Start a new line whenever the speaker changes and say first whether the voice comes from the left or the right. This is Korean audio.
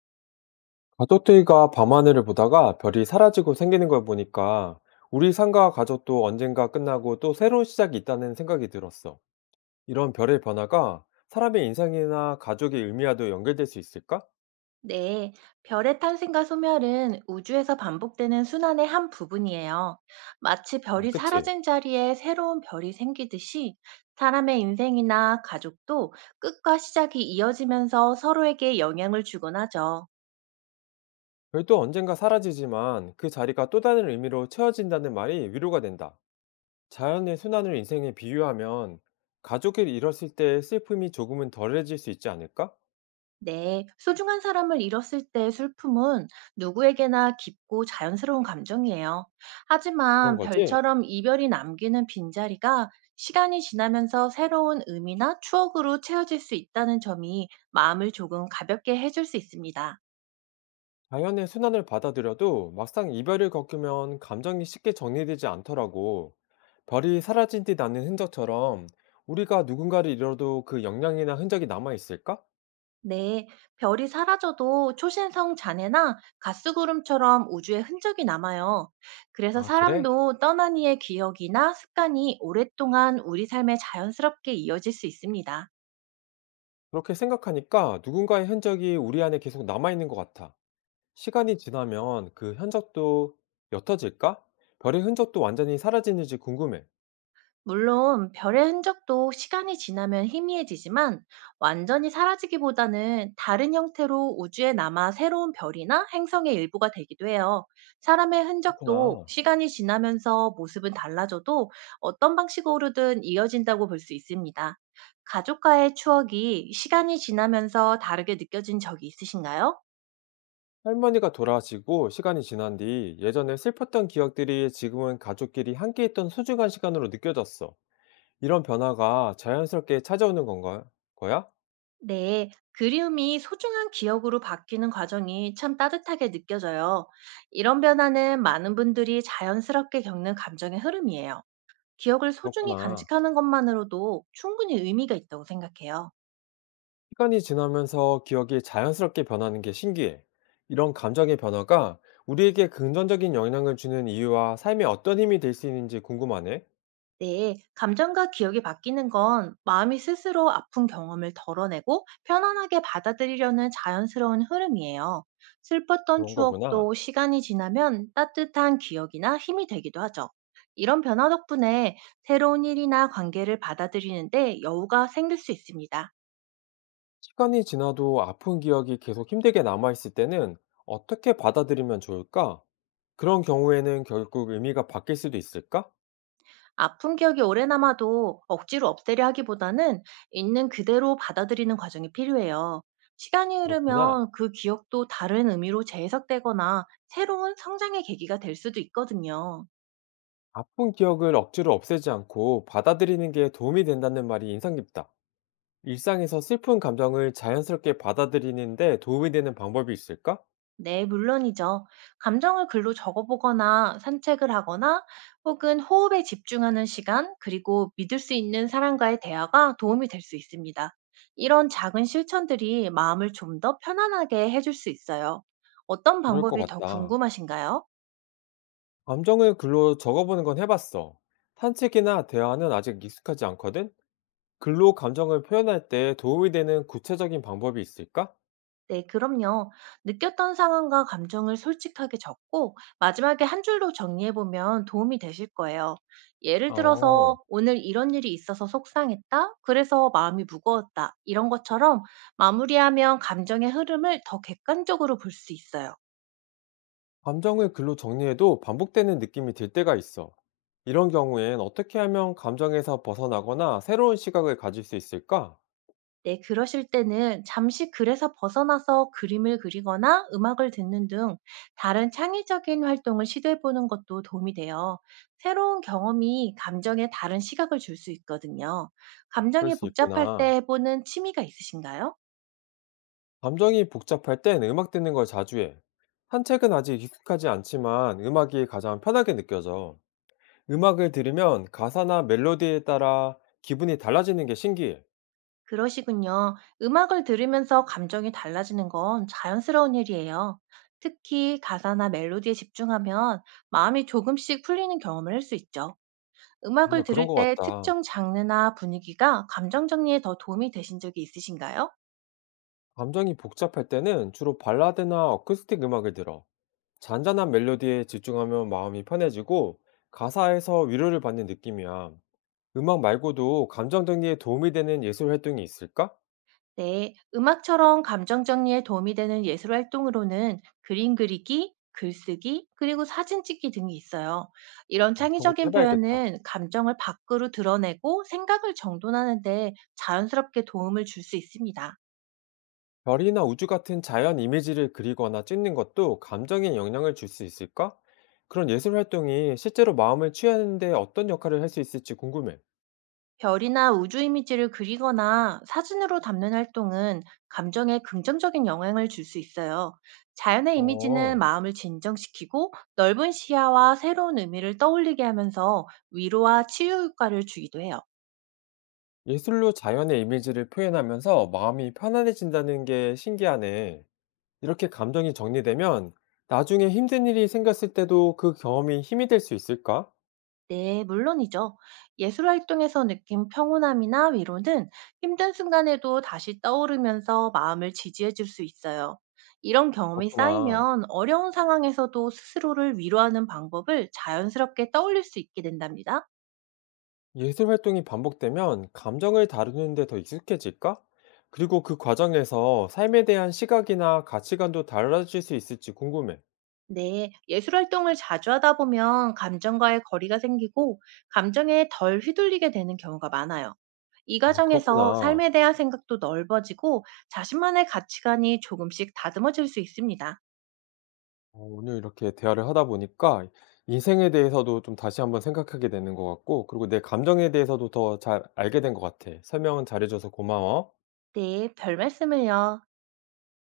left: 가족들과 밤하늘을 보다가 별이 사라지고 생기는 걸 보니까 우리 상가와 가족도 언젠가 끝나고 또 새로운 시작이 있다는 생각이 들었어. 이런 별의 변화가 사람의 인생이나 가족의 의미와도 연결될 수 있을까?
right: 네, 별의 탄생과 소멸은 우주에서 반복되는 순환의 한 부분이에요. 마치
left: 어,
right: 별이
left: 그치.
right: 사라진 자리에 새로운 별이 생기듯이 사람의 인생이나 가족도 끝과 시작이 이어지면서 서로에게 영향을 주곤 하죠.
left: 별도 언젠가 사라지지만 그 자리가 또 다른 의미로 채워진다는 말이 위로가 된다. 자연의 순환을 인생에 비유하면 가족을 잃었을 때의 슬픔이 조금은 덜해질 수 있지 않을까?
right: 네, 소중한 사람을 잃었을 때의 슬픔은 누구에게나 깊고 자연스러운 감정이에요.
left: 그런
right: 하지만
left: 거지?
right: 별처럼 이별이 남기는 빈자리가 시간이 지나면서 새로운 의미나 추억으로 채워질 수 있다는 점이 마음을 조금 가볍게 해줄 수 있습니다.
left: 자연의 순환을 받아들여도 막상 이별을 겪으면 감정이 쉽게 정리되지 않더라고. 별이 사라진 듯 나는 흔적처럼 우리가 누군가를 잃어도 그 영향이나 흔적이 남아있을까?
right: 네, 별이 사라져도 초신성 잔해나 가스구름처럼 우주에 흔적이 남아요. 그래서
left: 아, 그래?
right: 사람도 떠난 이의 기억이나 습관이 오랫동안 우리 삶에 자연스럽게 이어질 수 있습니다.
left: 그렇게 생각하니까 누군가의 흔적이 우리 안에 계속 남아있는 것 같아. 시간이 지나면 그 흔적도 옅어질까? 별의 흔적도 완전히 사라지는지 궁금해.
right: 물론 별의 흔적도 시간이 지나면 희미해지지만 완전히 사라지기보다는 다른 형태로 우주에 남아 새로운 별이나 행성의 일부가 되기도 해요. 사람의 흔적도
left: 그렇구나.
right: 시간이 지나면서 모습은 달라져도 어떤 방식으로든 이어진다고 볼 수 있습니다. 가족과의 추억이 시간이 지나면서 다르게 느껴진 적이 있으신가요?
left: 할머니가 돌아가시고 시간이 지난 뒤 예전에 슬펐던 기억들이 지금은 가족끼리 함께 있던 소중한 시간으로 느껴졌어. 이런 변화가 자연스럽게 찾아오는 건가? 거야?
right: 네, 그리움이 소중한 기억으로 바뀌는 과정이 참 따뜻하게 느껴져요. 이런 변화는 많은 분들이 자연스럽게 겪는 감정의 흐름이에요. 기억을 소중히
left: 그렇구나.
right: 간직하는 것만으로도 충분히 의미가 있다고 생각해요.
left: 시간이 지나면서 기억이 자연스럽게 변하는 게 신기해. 이런 감정의 변화가 우리에게 긍정적인 영향을 주는 이유와 삶에 어떤 힘이 될 수 있는지 궁금하네.
right: 네, 감정과 기억이 바뀌는 건 마음이 스스로 아픈 경험을 덜어내고 편안하게 받아들이려는 자연스러운 흐름이에요. 슬펐던
left: 그런 거구나.
right: 추억도 시간이 지나면 따뜻한 기억이나 힘이 되기도 하죠. 이런 변화 덕분에 새로운 일이나 관계를 받아들이는데 여유가 생길 수 있습니다.
left: 시간이 지나도 아픈 기억이 계속 힘들게 남아있을 때는 어떻게 받아들이면 좋을까? 그런 경우에는 결국 의미가 바뀔 수도 있을까?
right: 아픈 기억이 오래 남아도 억지로 없애려 하기보다는 있는 그대로 받아들이는 과정이 필요해요. 시간이
left: 그렇구나.
right: 흐르면 그 기억도 다른 의미로 재해석되거나 새로운 성장의 계기가 될 수도 있거든요.
left: 아픈 기억을 억지로 없애지 않고 받아들이는 게 도움이 된다는 말이 인상 깊다. 일상에서 슬픈 감정을 자연스럽게 받아들이는데 도움이 되는 방법이 있을까?
right: 네, 물론이죠. 감정을 글로 적어보거나 산책을 하거나 혹은 호흡에 집중하는 시간, 그리고 믿을 수 있는 사람과의 대화가 도움이 될 수 있습니다. 이런 작은 실천들이 마음을 좀 더 편안하게 해줄 수 있어요. 어떤
left: 그럴 것
right: 방법이 더
left: 같다.
right: 궁금하신가요?
left: 감정을 글로 적어보는 건 해봤어. 산책이나 대화는 아직 익숙하지 않거든? 글로 감정을 표현할 때 도움이 되는 구체적인 방법이 있을까?
right: 네, 그럼요. 느꼈던 상황과 감정을 솔직하게 적고 마지막에 한 줄로 정리해보면 도움이 되실 거예요. 예를
left: 어.
right: 들어서 오늘 이런 일이 있어서 속상했다. 그래서 마음이 무거웠다. 이런 것처럼 마무리하면 감정의 흐름을 더 객관적으로 볼 수 있어요.
left: 감정을 글로 정리해도 반복되는 느낌이 들 때가 있어. 이런 경우엔 어떻게 하면 감정에서 벗어나거나 새로운 시각을 가질 수 있을까?
right: 네, 그러실 때는 잠시 글에서 벗어나서 그림을 그리거나 음악을 듣는 등 다른 창의적인 활동을 시도해 보는 것도 도움이 돼요. 새로운 경험이 감정에 다른 시각을 줄 수 있거든요.
left: 그럴
right: 감정이
left: 수
right: 복잡할
left: 있구나.
right: 때 해보는 취미가 있으신가요?
left: 감정이 복잡할 땐 음악 듣는 걸 자주 해. 산책은 아직 익숙하지 않지만 음악이 가장 편하게 느껴져. 음악을 들으면 가사나 멜로디에 따라 기분이 달라지는 게 신기해.
right: 그러시군요. 음악을 들으면서 감정이 달라지는 건 자연스러운 일이에요. 특히 가사나 멜로디에 집중하면 마음이 조금씩 풀리는 경험을 할 수 있죠. 음악을
left: 정말 그런
right: 들을
left: 것
right: 때
left: 같다.
right: 특정 장르나 분위기가 감정 정리에 더 도움이 되신 적이 있으신가요?
left: 감정이 복잡할 때는 주로 발라드나 어쿠스틱 음악을 들어. 잔잔한 멜로디에 집중하면 마음이 편해지고 가사에서 위로를 받는 느낌이야. 음악 말고도 감정 정리에 도움이 되는 예술 활동이 있을까?
right: 네, 음악처럼 감정 정리에 도움이 되는 예술 활동으로는 그림 그리기, 글쓰기, 그리고 사진 찍기 등이 있어요. 이런
left: 아, 그런 것도
right: 창의적인
left: 해봐야겠다.
right: 표현은 감정을 밖으로 드러내고 생각을 정돈하는데 자연스럽게 도움을 줄 수 있습니다.
left: 별이나 우주 같은 자연 이미지를 그리거나 찍는 것도 감정에 영향을 줄 수 있을까? 그런 예술 활동이 실제로 마음을 취하는데 어떤 역할을 할 수 있을지 궁금해.
right: 별이나 우주 이미지를 그리거나 사진으로 담는 활동은 감정에 긍정적인 영향을 줄 수 있어요. 자연의 이미지는
left: 어,
right: 마음을 진정시키고 넓은 시야와 새로운 의미를 떠올리게 하면서 위로와 치유 효과를 주기도 해요.
left: 예술로 자연의 이미지를 표현하면서 마음이 편안해진다는 게 신기하네. 이렇게 감정이 정리되면 나중에 힘든 일이 생겼을 때도 그 경험이 힘이 될 수 있을까?
right: 네, 물론이죠. 예술 활동에서 느낀 평온함이나 위로는 힘든 순간에도 다시 떠오르면서 마음을 지지해 줄 수 있어요. 이런 경험이
left: 그렇구나.
right: 쌓이면 어려운 상황에서도 스스로를 위로하는 방법을 자연스럽게 떠올릴 수 있게 된답니다.
left: 예술 활동이 반복되면 감정을 다루는 데 더 익숙해질까? 그리고 그 과정에서 삶에 대한 시각이나 가치관도 달라질 수 있을지 궁금해.
right: 네, 예술 활동을 자주 하다 보면 감정과의 거리가 생기고 감정에 덜 휘둘리게 되는 경우가 많아요. 이
left: 아,
right: 과정에서
left: 그렇구나.
right: 삶에 대한 생각도 넓어지고 자신만의 가치관이 조금씩 다듬어질 수 있습니다.
left: 어, 오늘 이렇게 대화를 하다 보니까 인생에 대해서도 좀 다시 한번 생각하게 되는 것 같고, 그리고 내 감정에 대해서도 더 잘 알게 된 것 같아. 설명은 잘해줘서 고마워.
right: 네, 별 말씀을요.